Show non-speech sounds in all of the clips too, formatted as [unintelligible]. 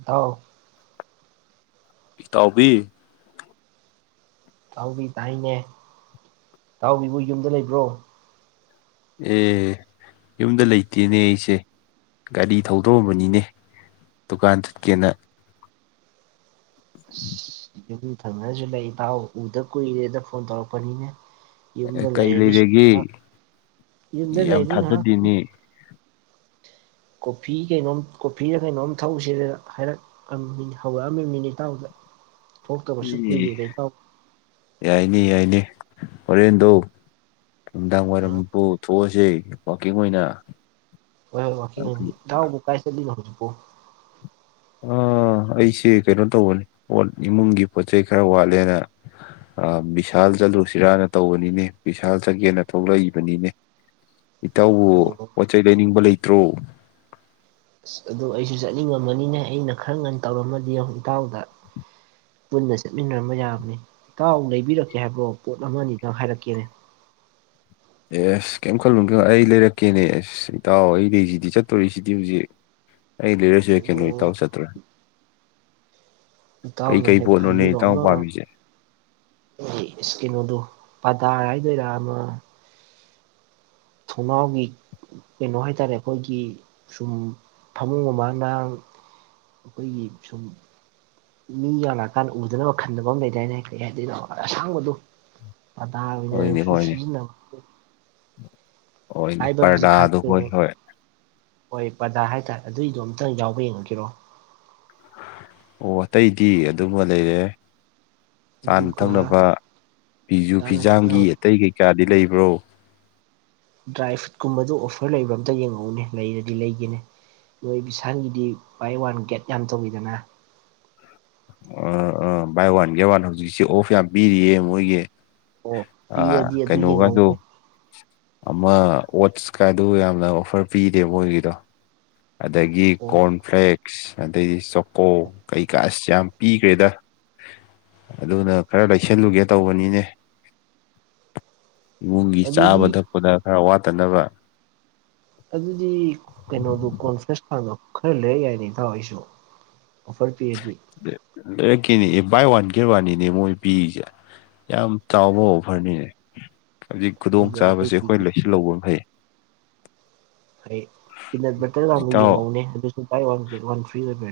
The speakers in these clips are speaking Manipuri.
ꯏꯇꯥꯎ ꯏꯇꯥꯎꯕꯤ ꯇꯥꯎꯕꯤ ꯇꯥꯏꯅꯦ ꯇꯥꯎꯕꯤꯕꯨ ꯌꯨꯝꯗ ꯂꯩꯕ꯭ꯔꯣ ꯑꯦ ꯌꯨꯝꯗ ꯂꯩꯇꯦꯅꯦ ꯑꯩꯁꯦ ꯒꯥꯔꯤ ꯊꯧꯗꯣꯛꯑꯝꯕꯅꯤꯅꯦ ꯗꯨꯀꯥꯟ ꯆꯠꯀꯦꯅ ꯑꯁ [inaudible] ꯌꯨꯝ ꯊꯪꯅꯅꯁꯨ ꯂꯩ ꯏꯇꯎ ꯎꯗ ꯀꯨꯏꯔꯦꯅ ꯐꯣꯟ ꯇꯧꯔꯛꯄꯅꯤꯅꯦ ꯌꯨꯝꯗ ꯀꯩ ꯂꯩꯔꯗꯤ ꯁꯨꯝ ꯉꯍꯥꯛ ꯂꯩꯔꯒꯦ ꯌꯨꯝꯗ ꯌꯥꯝ ꯂꯩꯔꯗꯤ ꯉꯥꯏꯍꯥꯛ ꯊꯥꯖꯗꯦꯅꯦ ꯀꯣꯐꯤ ꯀꯩꯅꯣꯝ ꯀꯣꯐꯤꯔ ꯀꯩꯅꯣꯝ ꯊꯛꯎꯁꯤꯔꯅ ꯍꯥꯏꯔꯛ ꯑꯝ ꯍꯧꯔꯛꯑꯝꯃꯤꯅꯤꯅꯦ ꯏꯇꯥꯎꯗ [inaudible] ꯎꯝ ꯀꯨꯏꯔꯦꯗ ꯏꯇꯥꯎ ꯌꯥꯏꯅꯦ ꯌꯥꯏ ꯅꯦ ꯍꯣꯔꯦꯟꯗꯣ ꯅꯨꯡꯗꯥꯡ ꯋꯥꯏꯔꯝ ꯑ ꯄꯨꯊꯣꯛꯑꯁꯦ ꯋꯥꯀꯤꯡ ꯑꯣꯏꯅ ꯍꯣꯏ ꯋꯤꯀꯤꯡ ꯑꯣꯏꯅ ꯏꯇꯥꯎꯕꯨ ꯀꯥꯢ ꯆꯠꯂꯤꯅꯣ ꯍꯧꯖꯤꯛꯄꯨ ꯑꯥ ꯑꯩꯁꯦ ꯀꯩꯅꯣ ꯇꯧꯕꯅꯤ ꯄꯣꯠ ꯏꯃꯨꯡꯒꯤ ꯄꯣꯠ ꯆꯩꯩ ꯈꯔ ꯋꯥꯠꯂꯦꯅ ꯑꯥ ꯚꯤꯁꯥꯜ ꯆꯂꯨꯁꯤꯔꯥꯅ ꯇꯧꯕꯅꯤꯅꯦ ꯚꯤꯁꯥꯜ ꯆꯠꯒꯦꯅ ꯊꯣꯛꯂꯛꯏꯕꯅꯤꯅꯦ [inaudible] ꯏꯇꯧꯎꯕꯨ ꯑꯣ ꯄꯣꯠ ꯆꯩꯩ ꯂꯩꯅꯤꯡꯕ ꯂꯩꯇ꯭ꯔꯣ ꯑꯁ ꯑꯗꯨ ꯑꯩꯁꯨ ꯆꯠꯅꯤꯡꯉꯝꯕꯅꯤꯅꯦ ꯑꯩꯅ ꯈꯔ ꯉꯟꯅ ꯇꯧꯔꯝꯃꯗꯤ ꯌꯦꯡꯉꯣ ꯏꯇꯥꯎꯗ ꯄꯨꯟꯅ ꯆꯠꯃꯤꯟꯅꯔꯝꯕ ꯌꯥꯕꯅꯤ ꯏꯇꯥꯎ ꯂꯩꯕꯤꯔꯛꯀꯦ ꯍꯥꯏꯕ꯭ꯔꯣ ꯄꯣꯠ ꯑꯃ ꯑꯅꯤꯗꯪ ꯍꯥꯏꯔꯛꯀꯦꯅꯦ [inaudible] ꯑꯦꯁ ꯀꯩꯝ ꯈꯜꯂꯨꯅꯨ ꯀꯩꯅꯣ ꯑꯩ ꯂꯩꯔꯛꯀꯦꯅꯦ ꯑꯦꯁ ꯏꯇꯥꯎ ꯑꯩ ꯂꯩꯁꯤꯗꯤ ꯆꯠꯇꯣꯔꯤꯁꯤꯗꯤ ꯍꯧꯖꯤꯛ ꯑꯩ ꯂꯩꯔꯛꯑꯁꯨ ꯌꯥꯢ ꯀꯩꯅꯣ ꯑꯣ ꯏꯇꯥꯎ ꯆꯠꯇ꯭ꯔ [inaudible] ꯏꯇꯥꯎꯅ ꯍꯦꯛ ꯄꯣꯠꯅꯣꯅꯦ ꯈꯟꯕꯤꯔꯣ ꯏꯇꯥꯎ ꯑꯃ ꯄꯥꯝꯃꯤꯁꯦ ꯏꯁꯀꯤꯅꯣꯗꯨ ꯄ ꯇ ꯍꯥꯏꯗꯣꯏꯔ ꯑꯃ ꯊꯣꯡꯅꯥꯎꯒꯤ ꯀꯩꯅꯣ ꯍꯥꯏꯇꯥꯔꯦ ꯑꯩꯈꯣꯏꯒꯤ ꯁꯨꯝ ꯐꯃꯨꯡ ꯃꯄꯥꯟꯗ ꯑꯩꯈꯣꯏꯒꯤ ꯁꯨꯝ ꯃꯤ ꯌꯥꯝ ꯂꯥꯛꯑꯀꯥꯟꯗ ꯎꯗꯅꯕ ꯈꯟꯗꯕ ꯑꯃ ꯂꯩꯗꯥꯏꯅꯦ ꯀꯩ ꯍꯥꯏꯗꯣꯏꯅꯣ ꯑꯁꯥꯡꯕꯗꯣ ꯄꯗꯥꯔ ꯍꯣꯏꯅꯦ ꯑꯣꯢꯅꯁꯨ ꯍꯣꯏꯅꯦ ꯁꯤꯖꯤꯟꯅꯕ [unintelligible] ꯍꯣꯏꯅꯦ ꯄꯔꯗꯥꯗꯣ ꯍꯣꯏ ꯍꯣꯏ ꯑꯣꯏ ꯄꯗꯔ ꯍꯥꯏ ꯇꯥꯔꯦ ꯑꯗꯨꯏꯗꯣ ꯑꯝꯇꯪ ꯌꯥꯎꯕ ꯌꯦꯡꯉꯈꯤꯔꯣ ꯑꯣ ꯑꯇꯩꯗꯤ ꯑꯗꯨꯝꯃ ꯂꯩꯔꯦ ꯆꯥꯅ ꯑꯗꯨꯒ ꯊꯛꯅꯕ ꯐꯤꯁꯨꯨ ꯆꯥꯅ ꯐꯤꯖꯥꯝꯒꯤ ꯊꯛꯅꯕ ꯑꯇꯩ ꯀꯩꯀꯥꯗꯤ ꯂꯩ ꯕ꯭ꯔꯣ ꯗ꯭ꯔꯥꯏ ꯐ꯭ꯔꯨꯏꯠꯀꯨꯝꯕꯗꯨ ꯑꯣꯐꯔ ꯂꯩꯕ꯭ꯔ ꯑꯝꯇ ꯌꯦꯡꯉꯛꯎꯅꯦ ꯂꯩꯔꯗꯤ ꯂꯩꯒꯦꯅꯦ ꯅꯣꯏ ꯕꯤꯁꯥꯜꯒꯤꯗꯤ ꯕꯥꯏ ꯋꯥꯟ ꯒꯦꯠ ꯌꯥꯝ ꯇꯧꯋꯤꯗꯅ ꯑꯥ ꯑꯥ ꯕꯥꯏ ꯋꯥꯟ ꯒꯦꯠ ꯋꯥꯟ ꯍꯧꯖꯤꯛꯁꯤ ꯑꯣꯐ ꯌꯥꯝ ꯄꯤꯔꯤꯌꯦ ꯃꯣꯏꯒꯤ ꯑꯣ ꯑꯥ ꯄꯤꯔꯗꯤ ꯑꯗꯨ ꯀꯩꯅꯣꯒꯥꯗꯣ ꯌꯦꯡꯍꯧꯒꯦ ꯑꯃ ꯑꯣꯠꯁꯀꯗꯨ ꯌꯥꯝꯅ ꯑꯣꯐꯔ ꯄꯤꯔꯦ ꯃꯣꯢꯒꯤꯗꯣ ꯑꯗꯒꯤ ꯑꯣ ꯀꯣꯔꯟꯐ꯭ꯂꯦꯛꯁ ꯑꯗꯩꯗꯤ ꯆꯣꯀꯣ ꯀꯩꯀꯥ ꯑꯁ ꯌꯥꯝ ꯄꯤꯈ꯭ꯔꯦꯗ ꯑꯗꯨꯅ ꯈꯔ ꯂꯩꯁꯜꯂꯨꯒꯦ ꯇꯧꯕꯅꯤꯅꯦ ꯏꯃꯨꯡꯒꯤ ꯑꯗꯨꯗꯤ ꯆꯥꯕ ꯊꯛꯄꯗ ꯈꯔ ꯋꯥꯠꯇꯅꯕ ꯑꯗꯨꯗꯤ ꯀꯩꯅꯣꯗꯣ ꯀꯣꯟꯐ꯭ꯔꯦꯁ ꯀꯥꯗꯣ ꯈꯔ ꯂꯩꯔꯛ ꯌꯥꯏꯅꯦ ꯏꯇꯥꯎ ꯑꯩꯁꯨ ꯑꯣꯐꯔ ꯄꯤꯔꯗꯤ ꯂꯩꯔꯛꯀꯦꯅꯦ ꯕꯥꯏ ꯋꯥꯟ ꯒꯦꯠ ꯋꯥꯟꯅꯤꯅꯦ ꯃꯣꯏ ꯄꯤꯔꯤꯁꯦ ꯌꯥꯝ ꯆꯥꯎꯕ ꯑꯣꯐꯔꯅꯤꯅꯦ ꯍꯧꯖꯤꯛ ꯈꯨꯗꯣꯡ ꯑꯗꯨꯒ ꯆꯥꯕꯁꯦ ꯑꯇꯩꯗꯤ ꯑꯩꯈꯣꯏ ꯂꯩꯁꯤꯜꯍꯧꯕꯅ ꯐꯩ ꯍ ꯄꯤꯅꯠ ꯕꯇꯔꯒ ꯑꯃꯨꯛ ꯏꯇꯥꯎ ꯌꯦꯡꯉꯛꯎꯅꯦ ꯑꯗꯨꯁꯨ buy one get one free ꯂꯩꯕ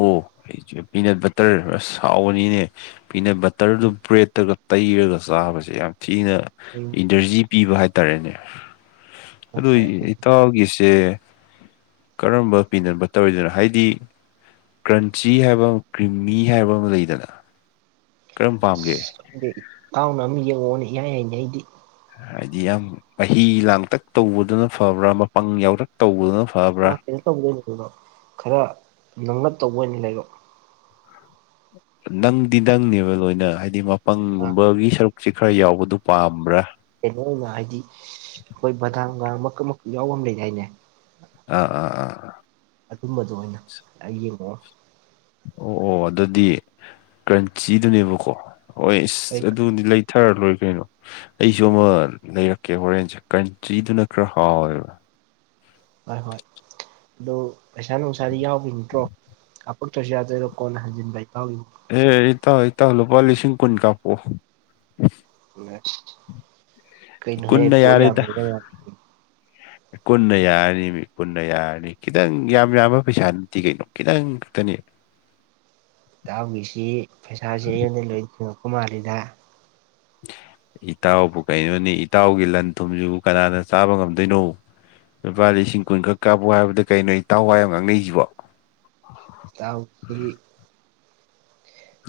ꯑꯣ ꯑꯩ ꯄꯤꯅꯠ ꯕꯇꯔ ꯁꯥꯎꯕꯅꯤꯅꯦ ꯄꯤꯅꯠ ꯕ ꯇꯔꯗꯨ ꯕ꯭ꯔꯦꯗꯠꯇꯒ ꯇꯩꯔꯒ ꯆꯥꯕꯁꯦ ꯌꯥꯝ ꯊꯤꯅ ꯏꯅꯔꯖꯤ ꯄꯤꯕ ꯍꯥꯏꯇꯥꯔꯦꯅꯦ ꯑꯗꯨ ꯑꯁ ꯏꯇꯥꯎꯒꯤꯁꯦ ꯀꯔꯝꯕ ꯄꯤꯅꯠ ꯕꯇꯔ ꯑꯣꯢꯗꯣꯢꯅꯣ ꯍꯥꯏꯗꯤ ꯀ꯭ꯔꯟꯆꯤ ꯍꯥꯏꯕ ꯑꯃ ꯀ꯭ꯔꯤꯝꯃꯤ ꯍꯥꯏꯕ ꯑꯃ ꯂꯩꯗꯅ ꯀꯔꯝ ꯄꯥꯝꯒꯦ ꯇꯥꯎꯅ ꯑꯃ ꯌꯦꯡꯉꯛꯑꯣꯅꯦ ꯏꯌꯥꯢ ꯌꯥꯏꯅꯦ ꯑꯩꯗꯤ ꯍꯥꯏꯗꯤ ꯌꯥꯝ ꯃꯍꯤ ꯂꯥꯡꯇꯛ ꯇꯧꯕꯗꯨꯅ ꯐꯕ꯭ꯔꯥ ꯃꯄꯪ ꯌꯥꯎꯔꯛ ꯇꯧꯕꯗꯨꯅ ꯈꯔ ꯐꯕ꯭ꯔꯥ ꯀꯩꯅꯣ ꯇꯧꯕꯗꯣ ꯑꯣꯢꯅꯂꯩꯔꯛꯑꯣ ꯈꯔ ꯅꯪꯂꯞ ꯇꯧꯕ ꯑꯣꯢ ꯂꯩꯔꯣ ꯅꯪꯗꯤ ꯅꯪꯅꯦꯕ ꯂꯣꯏꯅ ꯍꯥꯏꯗꯤ ꯃꯄꯪꯒꯨꯝꯕꯒꯤ ꯁꯔꯨꯛ ꯁꯤ ꯈꯔ ꯌꯥꯎꯕꯗꯨ ꯄꯥꯝꯕ꯭ꯔꯥ ꯀꯩꯅꯣ ꯑꯣꯏꯅ ꯍꯥꯏꯗꯤ ꯑꯩꯈꯣꯏ ꯕꯗꯥꯝꯒ ꯃꯀꯛ ꯃꯀꯨ ꯌꯥꯎꯕ ꯑꯃ ꯂꯩ ꯗꯥꯏꯅꯦ ꯑꯥ ꯑꯥ ꯑꯥ ꯑꯗꯨꯝꯕꯗꯣ ꯑꯣꯏꯅ ꯑꯩ ꯌꯦꯡꯉꯛꯑꯣ ꯑꯣ ꯑꯣ ꯑꯗꯨꯗꯤ ꯀ꯭ꯔꯟꯆꯤꯗꯨꯅꯦꯕꯀꯣ ꯍꯣꯏ ꯏꯁ ꯑꯗꯨꯗꯤ ꯂꯩꯊꯔ ꯂꯣꯏꯔ [inaudible] ꯑꯩꯁꯨ ꯑꯃ ꯂꯩꯔꯛꯀꯦ ꯍꯣꯔꯦꯟꯁꯦ ꯀ꯭ꯔꯟꯆꯤꯗꯨꯅ ꯈꯔ ꯍꯥꯎꯋꯦꯕ ꯍꯣꯏ ꯍꯣꯏ ꯑꯗꯨ ꯄꯩꯁꯥ ꯅꯨꯡꯁꯥꯗꯤ ꯌꯥꯎꯈꯤ ꯅꯠꯇ꯭ꯔꯣ ꯀꯥꯄꯛꯇ꯭ꯔꯁꯨ ꯌꯥꯗꯣꯏꯔꯣ ꯀꯣꯟ ꯍꯟꯖꯤꯟꯕꯥ ꯏꯇꯥꯎꯒꯤ ꯑꯦ ꯏꯇꯥꯎ ꯏꯇꯥꯎ ꯂꯨꯄꯥ ꯂꯤꯁꯤꯡ ꯀꯨꯟ ꯀꯥꯄꯑꯣ ꯀꯩꯅꯣ ꯍꯦꯛ ꯀꯨꯟꯅ ꯄꯣꯠ ꯌꯥꯔꯦꯗ ꯌꯥꯝꯃꯦ ꯀꯨꯟꯅ ꯌꯥꯔꯅꯤ ꯃꯤ ꯀꯨꯟꯅ ꯌꯥꯔꯅꯤ ꯈꯤꯇꯪ ꯌꯥꯝ ꯌꯥꯝꯕ ꯄꯩꯁꯥ ꯅꯠꯇꯦ ꯀꯩꯅꯣ ꯈꯤꯇꯪ ꯈꯛꯇꯅꯤ ꯇꯥꯎꯈꯤꯁꯤ ꯄꯩꯁꯥꯁꯦ ꯑꯩꯉꯣꯟꯗꯩ ꯂꯣꯏ ꯊꯦꯡꯉꯛꯄ ꯃꯥꯜꯂꯤꯗ [inaudible] ꯏꯇꯥꯎꯕꯨ ꯀꯩꯅꯣꯅꯤ ꯏꯇꯥꯎꯒꯤ ꯂꯟ ꯊꯨꯝꯁꯤꯕꯨ ꯀꯅꯥꯅ ꯆꯥꯕ ꯉꯝꯗꯣꯏꯅꯣ ꯂꯨꯄꯥ ꯂꯤꯁꯤꯡ ꯀꯨꯟꯈꯛ ꯀꯥꯞꯄꯨ ꯍꯥꯏꯕꯗ ꯀꯩꯅꯣꯇꯥꯎꯋꯥꯏ ꯌꯥꯝ ꯉꯥꯡꯅꯩꯁꯤꯕꯣ ꯇꯥꯎꯀꯤ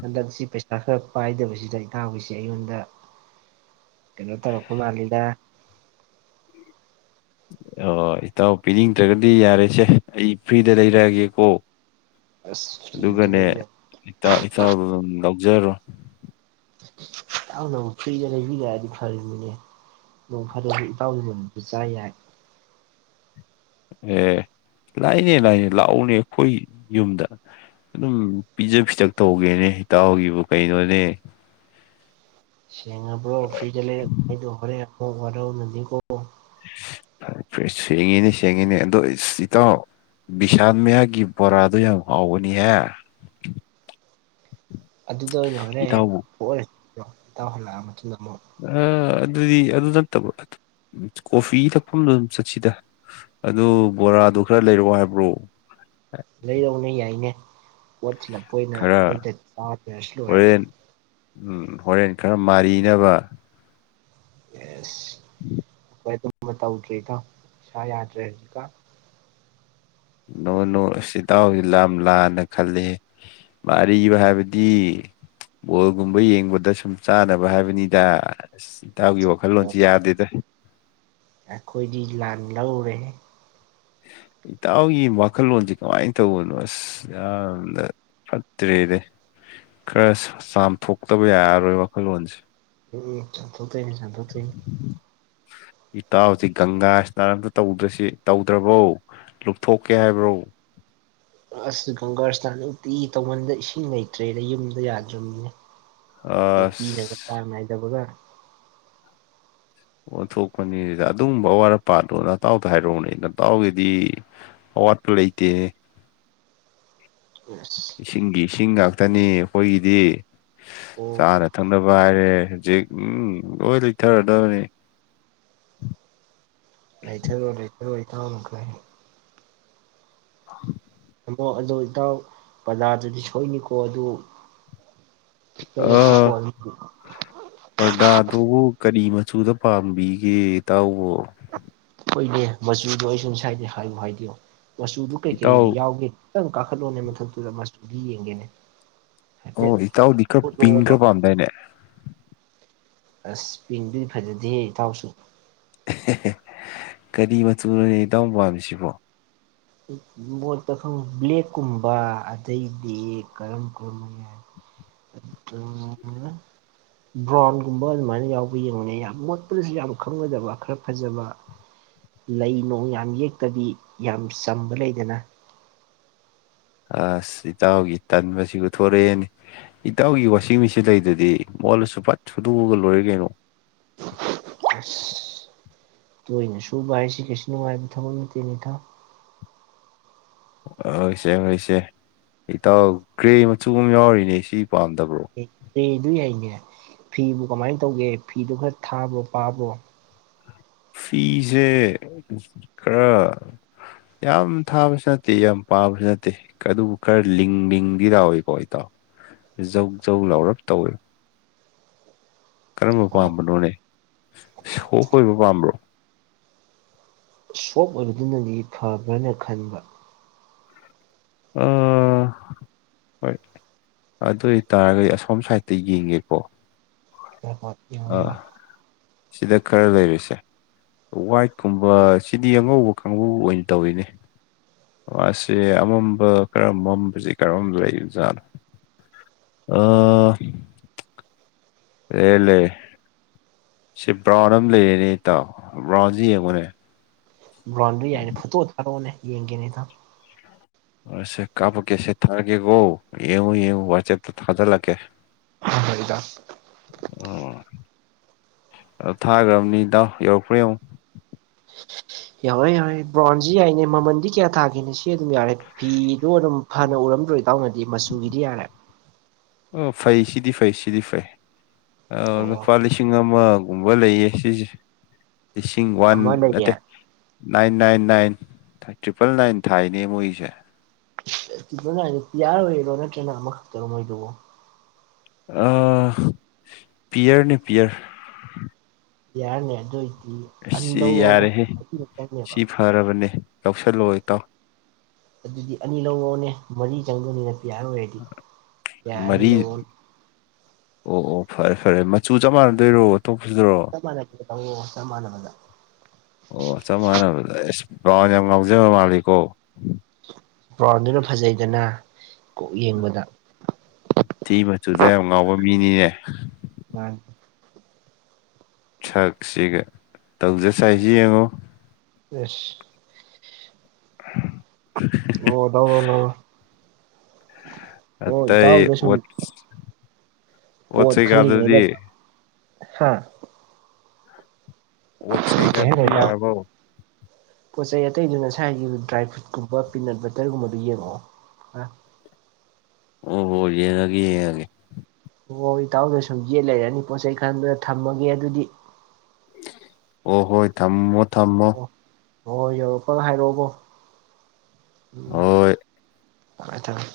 ꯍꯟꯗꯛꯁꯤ ꯄꯩꯁꯥ ꯈꯔ ꯄꯥꯏꯗꯕꯁꯤꯗ ꯏꯅꯥꯎꯒꯤꯁꯤ ꯑꯩꯉꯣꯟꯗ ꯀꯩꯅꯣ ꯇꯧꯔꯛꯄ ꯃꯜꯂꯤꯗ ꯑꯣ ꯏꯇꯥꯎ ꯄꯤꯅꯤꯡꯗ꯭ꯔꯒꯗꯤ ꯌꯥꯔꯦꯁꯦ ꯑꯩ ꯐ꯭ꯔꯤꯗ ꯂꯩꯔꯛꯑꯒꯦꯀꯣ ꯑꯁ ꯐ꯭ꯔꯤꯗ ꯑꯗꯨꯒꯅꯦ ꯂꯩꯔ ꯏꯇꯥꯎꯗ ꯑꯗꯨꯝ ꯂꯧꯖꯔꯣ ꯏꯇꯥꯎꯅꯕꯨ ꯐꯔꯤꯗ ꯂꯩꯕꯤꯔꯗꯤ ꯐꯔꯤꯅꯤꯅꯦ ꯅꯣꯛ ꯐꯥꯗꯣꯛꯁꯨ ꯏꯇꯥꯎꯒꯤ ꯃꯔꯟ ꯆꯥ ꯌꯥꯏ ꯌꯦ ꯂꯥꯏꯅꯦ ꯂꯥꯏꯅꯦ ꯂꯥꯛꯎꯅꯦ ꯑꯩꯈꯣꯏ ꯌꯨꯝꯗ ꯑꯗꯨꯝ ꯄꯤꯖ ꯄꯤꯊꯛ ꯇꯧꯒꯦꯅꯦ ꯏꯇꯥꯎꯒꯤꯕꯨ ꯀꯩꯅꯣꯅꯦ ꯁꯦꯡꯉꯕ꯭ꯔꯣ ꯐꯔꯤꯗ ꯂꯩꯍꯟꯗꯣꯏꯗꯣ ꯍꯔꯦꯟꯃꯨꯛ ꯋꯥꯔꯧꯅꯅꯤꯀꯣ ꯁꯦꯡꯉꯤꯅꯦ ꯁꯦꯡꯉꯤꯅꯦ ꯑꯗꯣ ꯏꯇꯥꯎ ꯕꯤꯁꯥꯜ ꯃꯌꯥꯒꯤ ꯕꯣꯔꯥꯗꯨꯣ ꯌꯥꯝ ꯍꯥꯎꯕꯅꯤꯍꯦ [inaudible] ꯑꯗꯨꯗ ꯑꯣꯏꯅ ꯍꯣꯔꯦꯟ ꯏꯇꯥꯎꯕꯨ ꯊꯣꯛꯎꯔꯁꯦ ꯍꯣꯔꯦꯟ ꯏꯇꯥꯎ ꯍꯜꯂꯛꯑꯒ ꯑ ꯑꯗꯨꯗꯤ ꯑꯗꯨ ꯅꯠꯇꯕ ꯀꯣꯐꯤ ꯊꯛꯐꯝꯗꯣ ꯑꯗꯨꯝ ꯆꯠꯁꯤꯗ ꯑꯗꯨ ꯕꯣꯔꯥ ꯑꯗꯨ ꯈꯔ ꯂꯩꯔꯛꯑꯣ ꯍꯥꯏꯕ꯭ꯔꯣ [inaudible] ꯂꯩꯔꯛꯎꯅꯦ ꯌꯥꯏꯅꯦ ꯄꯣꯠ ꯊꯤꯜꯂꯛꯄ ꯑꯣꯏꯅ ꯈꯔ ꯑꯩꯈꯣꯏꯗ ꯆꯥꯈꯔꯁꯤ ꯂꯣꯏꯔꯦ ꯍꯣꯔꯦꯟ ꯎꯝ ꯍꯣꯔꯦꯟ ꯈꯔ ꯃꯥꯔꯤꯅꯕ ꯌꯦꯁ [inaudible] ꯑꯩꯈꯣꯏ ꯑꯗꯨꯝꯕ ꯇꯧꯗ꯭ꯔꯤꯀꯣ ꯏꯁꯥ ꯌꯥꯗ꯭ꯔꯦ ꯍꯧꯖꯤꯛꯀꯥ ꯅꯣ ꯅꯣ ꯏꯇꯥꯎꯁꯤ ꯌꯥꯝ ꯂꯥꯟꯅ ꯈꯜꯂꯤ ꯃꯥꯔꯤꯕ ꯍꯥꯏꯕꯗꯤ ꯕꯣꯜꯒꯨꯝꯕ ꯌꯦꯡꯕꯗ ꯁꯨꯝ ꯆꯥꯅꯕ ꯍꯥꯏꯕꯅꯤꯗ ꯑ ꯇꯥꯎꯒꯤ ꯋꯥꯈꯜꯂꯣꯟꯁꯤ ꯌꯥꯗꯦꯗ ꯑꯩꯈꯣꯏꯗꯤ ꯂꯥꯟ ꯂꯧꯔꯨꯔꯦꯍꯦ ꯏꯇꯥꯎꯒꯤ ꯋꯥꯈꯜꯂꯣꯟꯁ ꯀꯃꯥꯏꯅ ꯇꯧꯕꯅꯣ ꯑꯁ ꯌꯥꯝꯅ ꯐꯠꯇ꯭ꯔꯦꯗꯤ ꯈꯔ ꯆꯥꯝꯊꯣꯛꯇꯕ ꯌꯥꯔꯔꯣꯏ ꯋꯥꯈꯜꯂꯣꯟꯁꯦ ꯍ ꯆꯥꯝꯊꯣꯛꯇꯩꯅꯤ ꯆꯥꯝꯊꯣꯛꯇꯣꯏꯅꯤ ꯏꯇꯥꯎꯁꯤ ꯒꯪꯒꯥ ꯏꯁꯅꯥꯟ ꯑꯝꯇ ꯇꯧꯗ꯭ꯔꯁꯤ ꯇꯧꯗ꯭ꯔꯕꯣ ꯂꯨꯞꯊꯣꯛꯀꯦ ꯍꯥꯏꯕ꯭ꯔꯣ ꯑꯁ ꯒꯪꯒꯔꯁꯅꯥꯟ ꯅꯨꯡꯇꯤ ꯇꯧꯃꯟꯗ ꯏꯁꯤꯡ ꯂꯩꯇ꯭ꯔꯦꯗ ꯌꯨꯝꯗ ꯌꯥꯗ꯭ꯔꯕꯅꯤꯅꯦ ꯇꯣ ꯇꯤꯅꯒ ꯑꯁ ꯆꯥꯡꯅꯥꯢꯗꯕꯒ ꯑꯣꯟꯊꯣꯛꯄꯅꯤꯗ ꯑꯗꯨꯒꯨꯝꯕ ꯑꯋꯥꯠꯄꯥꯗꯣ ꯅꯇꯥꯎꯗ ꯍꯥꯏꯔꯛꯑꯣꯅꯦ ꯅꯇꯥꯎꯒꯤꯗꯤ ꯑꯋꯥꯠꯄ ꯂꯩꯇꯦ ꯌꯦꯁ ꯏꯁꯤꯡꯒꯤ ꯏꯁꯤꯡ ꯉꯥꯛꯇꯅꯤ ꯑꯩꯈꯣꯏꯒꯤꯗꯤ ꯑꯣ ꯆꯥꯅ ꯊꯛꯅꯕ ꯋꯥꯚꯏꯔꯦ ꯍꯧꯖꯤꯛ ꯎꯝ ꯂꯣꯏ ꯂꯩꯊꯔꯗꯕꯅꯤ ꯂꯩ ꯊꯔꯣ ꯂꯩ ꯊꯔꯣ ꯢꯇꯥꯎ [unintelligible] ꯇꯥꯃꯣ ꯑꯗꯣ ꯏꯇꯥꯎ ꯕꯖꯥꯔꯗꯨꯗꯤ ꯁꯣꯏꯅꯤꯀꯣ ꯑꯗꯨ ꯑ ꯂꯩꯔꯛꯎꯀꯣ ꯑꯗꯨꯝ ꯄꯗꯥ ꯑꯗꯨ ꯀꯔꯤꯃ ꯆꯨꯗ ꯄꯥꯝꯕꯤꯒꯦ ꯏꯇꯥꯎꯕꯣ ꯑꯣꯏꯅꯦ ꯃꯆꯨꯗꯣ ꯑꯩ ꯁꯨ ꯉꯥꯁꯥꯏꯗꯦ ꯍꯥꯏꯌꯨ ꯍꯥꯏꯗꯌꯣ ꯃꯆꯨꯗ ꯀꯩꯀꯩ ꯏꯇꯥꯎ ꯌꯥꯎꯒꯦ ꯍꯥꯢꯄꯦꯠ ꯇꯪ ꯀꯈꯠꯂꯛ ꯑꯣꯅꯦ ꯃꯊꯛꯇꯨꯗ ꯃꯁꯨꯗꯨ ꯌꯦꯡꯒꯦꯅꯦ ꯑꯣ ꯍꯥꯏꯐꯦꯠ ꯏꯇꯥꯎꯗꯤ ꯈꯔ ꯄꯤꯡ ꯎꯠꯂꯛꯑꯣꯕ ꯈꯔ ꯄꯥꯝꯗꯥꯏꯅꯦ ꯑꯁ ꯄꯤꯡꯗꯨꯗꯤ ꯐꯖꯗꯦꯍꯦ ꯏꯇꯥꯎꯁꯨ ꯀꯔꯤ ꯃꯆꯨꯅꯣꯅꯦ ꯏꯇꯥꯎ ꯄꯥꯝꯃꯤꯁꯤꯕꯣ ꯃꯣꯠꯇ ꯈꯪꯉ ꯕ꯭ꯂꯦꯛꯀꯨꯝꯕ ꯑꯗꯩꯗꯤ ꯀꯔꯝ ꯀꯔꯝꯕ ꯌꯥꯏ ꯑꯗꯨꯝ ꯕ꯭ꯔꯥꯎꯟꯒꯨꯝꯕ ꯑꯗꯨꯃꯥꯏꯅ ꯌꯥꯎꯕ ꯌꯦꯡꯕꯅꯦ ꯌꯥꯝ ꯃꯣꯠꯄꯗꯁꯨ ꯌꯥꯝ ꯈꯪꯉꯣꯢꯗꯕ ꯈꯔ ꯐꯖꯕ ꯂꯩ ꯅꯣꯡ ꯌꯥꯝ ꯌꯦꯛꯇꯕꯤ ꯌꯥꯝ ꯆꯝꯕ ꯂꯩꯗꯅ ꯑꯁ ꯏꯇꯥꯎꯒꯤ ꯇꯟꯕꯁꯤ ꯎꯊꯣꯔꯛꯑꯦꯅꯦ ꯏꯇꯥꯎꯒꯤ ꯋꯥꯁꯤꯡ ꯃꯦꯆꯤꯟ ꯂꯩꯗꯨꯗꯤ ꯃꯣꯠꯂꯁꯨ ꯄꯠ ꯁꯨꯗꯣꯛꯑꯒ ꯂꯣꯏꯔꯦ ꯀꯩꯅꯣ [unintelligible] ꯇꯣꯏꯏꯅ ꯁꯨꯕꯥꯏꯁꯤ ꯀꯩ ꯅꯨꯉꯥꯢꯕ ꯊꯥꯕꯥꯛ ꯅꯠꯇꯦꯅꯦ ꯏꯇꯥꯎ ꯍꯣꯏꯁꯦ ꯍꯣꯢꯁꯦ ꯏꯇꯥꯎ ꯒ꯭ꯔꯦ ꯃꯆꯨꯒ ꯑꯃ ꯌꯥꯎꯔꯤꯅꯦ ꯁꯤ ꯄꯥꯝꯗꯕ ꯑꯦ ꯑꯗꯨꯏ ꯌꯥꯏꯅꯦ ꯐꯤꯕꯨ ꯀꯃꯥꯏꯅ ꯇꯧꯒꯦ ꯐꯤꯗꯨ ꯈꯔ ꯊꯥꯕꯔꯣ ꯄꯥꯕ꯭ꯔꯣ ꯐꯤꯁꯦ ꯈꯔ ꯌꯥꯝ ꯊꯥꯕꯁꯨ ꯅꯠꯇꯦ ꯌꯥꯝ ꯄꯥꯕꯁꯨ ꯅꯠꯇꯦ ꯑꯗꯨꯕꯨ ꯈꯔ ꯂꯤꯡ ꯂꯤꯡꯗꯤ ꯂꯥꯎꯏꯀꯣ ꯏꯇꯥꯎ ꯖꯧ ꯖꯧ ꯂꯥꯎꯔꯞ ꯇꯧꯏ [inaudible] ꯀꯔꯝꯕ ꯄꯥꯝꯕꯅꯣꯅꯦ ꯁꯣꯞ ꯑꯣꯏꯕ ꯄꯥꯝꯕ꯭ꯔꯣ ꯁꯣꯞ ꯑꯣꯏꯕꯗꯨꯅꯗꯤ ꯐꯕ꯭ꯔꯅ ꯈꯟꯕ ꯑꯥ ꯍꯣꯏ ꯑꯗꯨ ꯑꯣꯏꯇꯥꯔꯒꯗꯤ ꯑꯁꯣꯝ ꯁꯥꯏꯗꯠꯇ ꯌꯦꯡꯒꯦꯀꯣ ꯍꯣꯢ ꯍꯣꯢ ꯌꯦꯡꯉꯣ ꯌꯦꯡꯉꯣ ꯑꯥ ꯁꯤꯗ ꯈꯔ ꯂꯩꯔꯤꯁꯦ ꯋꯥꯏꯠꯀꯨꯝꯕ ꯁꯤꯗꯤ ꯑꯉꯧꯕ ꯀꯥꯡꯕꯨ ꯑꯣꯏꯅ ꯇꯧꯋꯤꯅꯦ ꯑꯁꯦ ꯑꯃꯝꯕ ꯀꯔꯝꯕꯕꯁꯤ ꯀꯔꯝꯕ ꯂꯩ ꯖꯥꯠꯅꯣ ꯑꯥ ꯑꯦ ꯂꯩꯔꯦ ꯁꯤ ꯕ꯭ꯔꯥꯎꯟ ꯑꯃ ꯂꯩꯔꯦꯅꯦ ꯏꯇꯥꯎ ꯕ꯭ꯔꯥꯎꯟꯁꯤ ꯌꯦꯡꯉꯨꯅꯦ ꯕ꯭ꯔꯥꯎꯟꯗ꯭ꯔꯤ ꯌꯥꯏꯅꯤ ꯐꯨꯠꯇꯣ ꯊꯥꯔꯚꯎꯅꯦ ꯌꯦꯡꯒꯦꯅꯦ ꯏꯇꯥꯎ ꯑꯁꯦ ꯀꯥꯞꯄꯀꯦ ꯁꯦ ꯊꯥꯔꯛꯀꯦꯀꯣ ꯌꯦꯡꯉꯨ ꯌꯦꯡꯉꯨ ꯋꯥꯆꯦꯞꯇ ꯊꯥꯖꯜꯂꯛꯀꯦ [unintelligible] ꯑꯥ ꯊꯥꯈ꯭ꯔꯕꯅꯤ ꯏꯇꯥꯎ ꯌꯧꯔꯛꯄ꯭ꯔꯥ ꯌꯦꯡꯉꯨ ꯌꯥꯎꯋꯦ ꯌꯥꯎꯋꯦ ꯕ꯭ꯔꯥꯎꯟꯁꯤ ꯌꯥꯏꯅꯦ ꯃꯃꯜꯗꯤ ꯀꯌꯥ ꯊꯥꯈꯦꯅꯦ ꯁꯤ ꯑꯗꯨꯝ ꯌꯥꯔꯦ ꯐꯤ ꯑꯗꯨ ꯑꯗꯨꯝ ꯐꯅ ꯎꯔꯝꯗ꯭ꯔꯣ ꯏꯇꯥꯎꯅꯗꯤ ꯃꯆꯨꯒꯤꯗꯤ ꯌꯥꯔꯦ ꯑꯣ ꯐꯩ ꯁꯤꯗꯤ ꯐꯩ ꯁꯤꯗꯤ ꯐꯩ ꯑꯥ ꯑꯣ ꯂꯨꯄꯥ ꯂꯤꯁꯤꯡ ꯑꯃ ꯑꯃꯒꯨꯝꯕ ꯂꯩ ꯌꯦ ꯁꯤꯖ ꯂꯤꯁꯤꯡ ꯋꯥꯟ ꯑꯃ ꯅꯠꯇꯦ ꯂꯩꯌꯦ nine nine nine triple nine ꯊꯥꯏꯅꯦ ꯃꯣꯏꯁꯦ ꯏꯁ ꯇ꯭ꯔꯤꯄꯟ ꯅꯥꯏꯟ ꯗꯨꯕꯨ ꯄꯤꯌꯥꯔ ꯑꯣꯏꯔꯣ ꯅꯠꯇ꯭ꯔ ꯅ ꯑꯃꯈꯛꯇꯔꯣ ꯃꯣꯏꯗꯨꯕꯨ ꯑꯥ ꯄꯤꯌꯔꯅꯦ ꯄꯤꯌꯔ ꯌꯥꯔꯅꯦ ꯑꯗꯨ ꯑꯅꯤ ꯑꯁꯤ ꯂꯧꯔꯣꯅꯦ ꯌꯥꯔꯦꯍꯦ ꯃꯔꯤ ꯈꯛꯇꯪꯅꯦꯕ ꯁꯤ ꯐꯔꯕꯅꯦ ꯂꯧꯁꯜꯂꯣ ꯏꯇꯥꯎ ꯑꯗꯨꯗꯤ ꯑꯅꯤ ꯂꯧꯔꯣꯅꯦ ꯃꯔꯤ ꯇꯧꯅꯕꯗꯣ ꯃꯔꯤ ꯂꯑꯣ ꯑꯣ ꯑꯣ ꯐꯔꯦ ꯐꯔꯦ ꯃꯆꯨ ꯆꯞ ꯃꯥꯟꯅꯗꯣꯏꯔꯣ ꯇꯣꯛꯈꯗ꯭ꯔꯣ ꯆꯞ ꯃꯥꯟꯅꯕꯗ ꯂꯑꯣ ꯆꯞ ꯃꯥꯟꯅꯕꯗ ꯑꯣ ꯆꯞ ꯃꯥꯟꯅꯕꯗ ꯑꯦꯁ ꯕ꯭ꯔꯥꯎꯟ ꯌꯥꯝ ꯉꯧꯖꯕ ꯃꯥꯂꯤꯀꯣ ꯭ꯕꯔꯥꯎꯟꯖꯤꯅ ꯐꯖꯩꯗꯅ ꯀꯣꯛ ꯌꯦꯡꯕꯗ ꯊꯤ ꯃꯆꯨꯗ ꯌꯥꯝ ꯉꯥꯎꯕ ꯃꯤꯅꯤꯅꯦ ꯃꯥꯅꯤ ꯁꯛ ꯁꯤꯒ ꯇꯧꯖ ꯁꯥꯏꯖꯦ ꯌꯦꯡꯉꯣ ꯌꯦꯁ ꯑꯣ ꯂꯧꯔꯣ ꯂꯧꯔꯣ ꯑꯣ ꯑꯇꯩ ꯏꯇꯥꯎ ꯍꯣꯏꯗꯁꯨꯝ ꯑꯣꯠ ꯑꯣꯠꯁ ꯄꯣꯠ ꯈꯜꯂꯤꯉꯩꯗ ꯀꯩꯀꯥꯗꯨꯗꯤ ꯍꯥ ꯑꯣꯠꯁ ꯀꯩ ꯍꯥꯏꯅꯣ ꯀꯩꯀꯥꯗꯨꯗꯤ ꯑꯩ ꯇꯥꯗꯦ ꯌꯥꯔꯕꯣ ꯄꯣꯠ ꯆꯩ ꯑꯇꯩꯗꯨ ꯉꯁꯥꯏꯒꯤ ꯗ꯭ꯔꯥꯏ ꯐ꯭ꯔꯨꯏꯠꯀꯨꯝꯕ ꯄꯤꯅꯠ ꯕꯇ꯭ꯔꯒꯨꯝꯕꯗꯨ ꯌꯦꯡꯉꯛꯑꯣ ꯑ ꯑꯣ ꯍꯣ ꯌꯦꯡꯉꯒꯦ ꯌꯦꯡꯉꯒꯦ ꯍꯣꯏ ꯏꯇꯥꯎꯗ ꯁꯨꯝ ꯌꯦꯠ ꯂꯩꯔꯅꯤ ꯄꯣꯠꯆꯩ ꯈꯟꯕꯗ ꯊꯝꯃꯒꯦ ꯑꯗꯨꯗꯤ ꯑꯣ ꯍꯣꯏ ꯊꯝꯃꯣ ꯊꯝꯃꯣ ꯍꯣꯏ ꯍꯣꯏ ꯌꯧꯔꯛꯄꯒ ꯍꯥꯏꯔꯛꯑꯣꯀꯣ ꯎꯝ ꯍꯣꯏ ꯊꯝꯃꯦ ꯊꯝꯃꯦ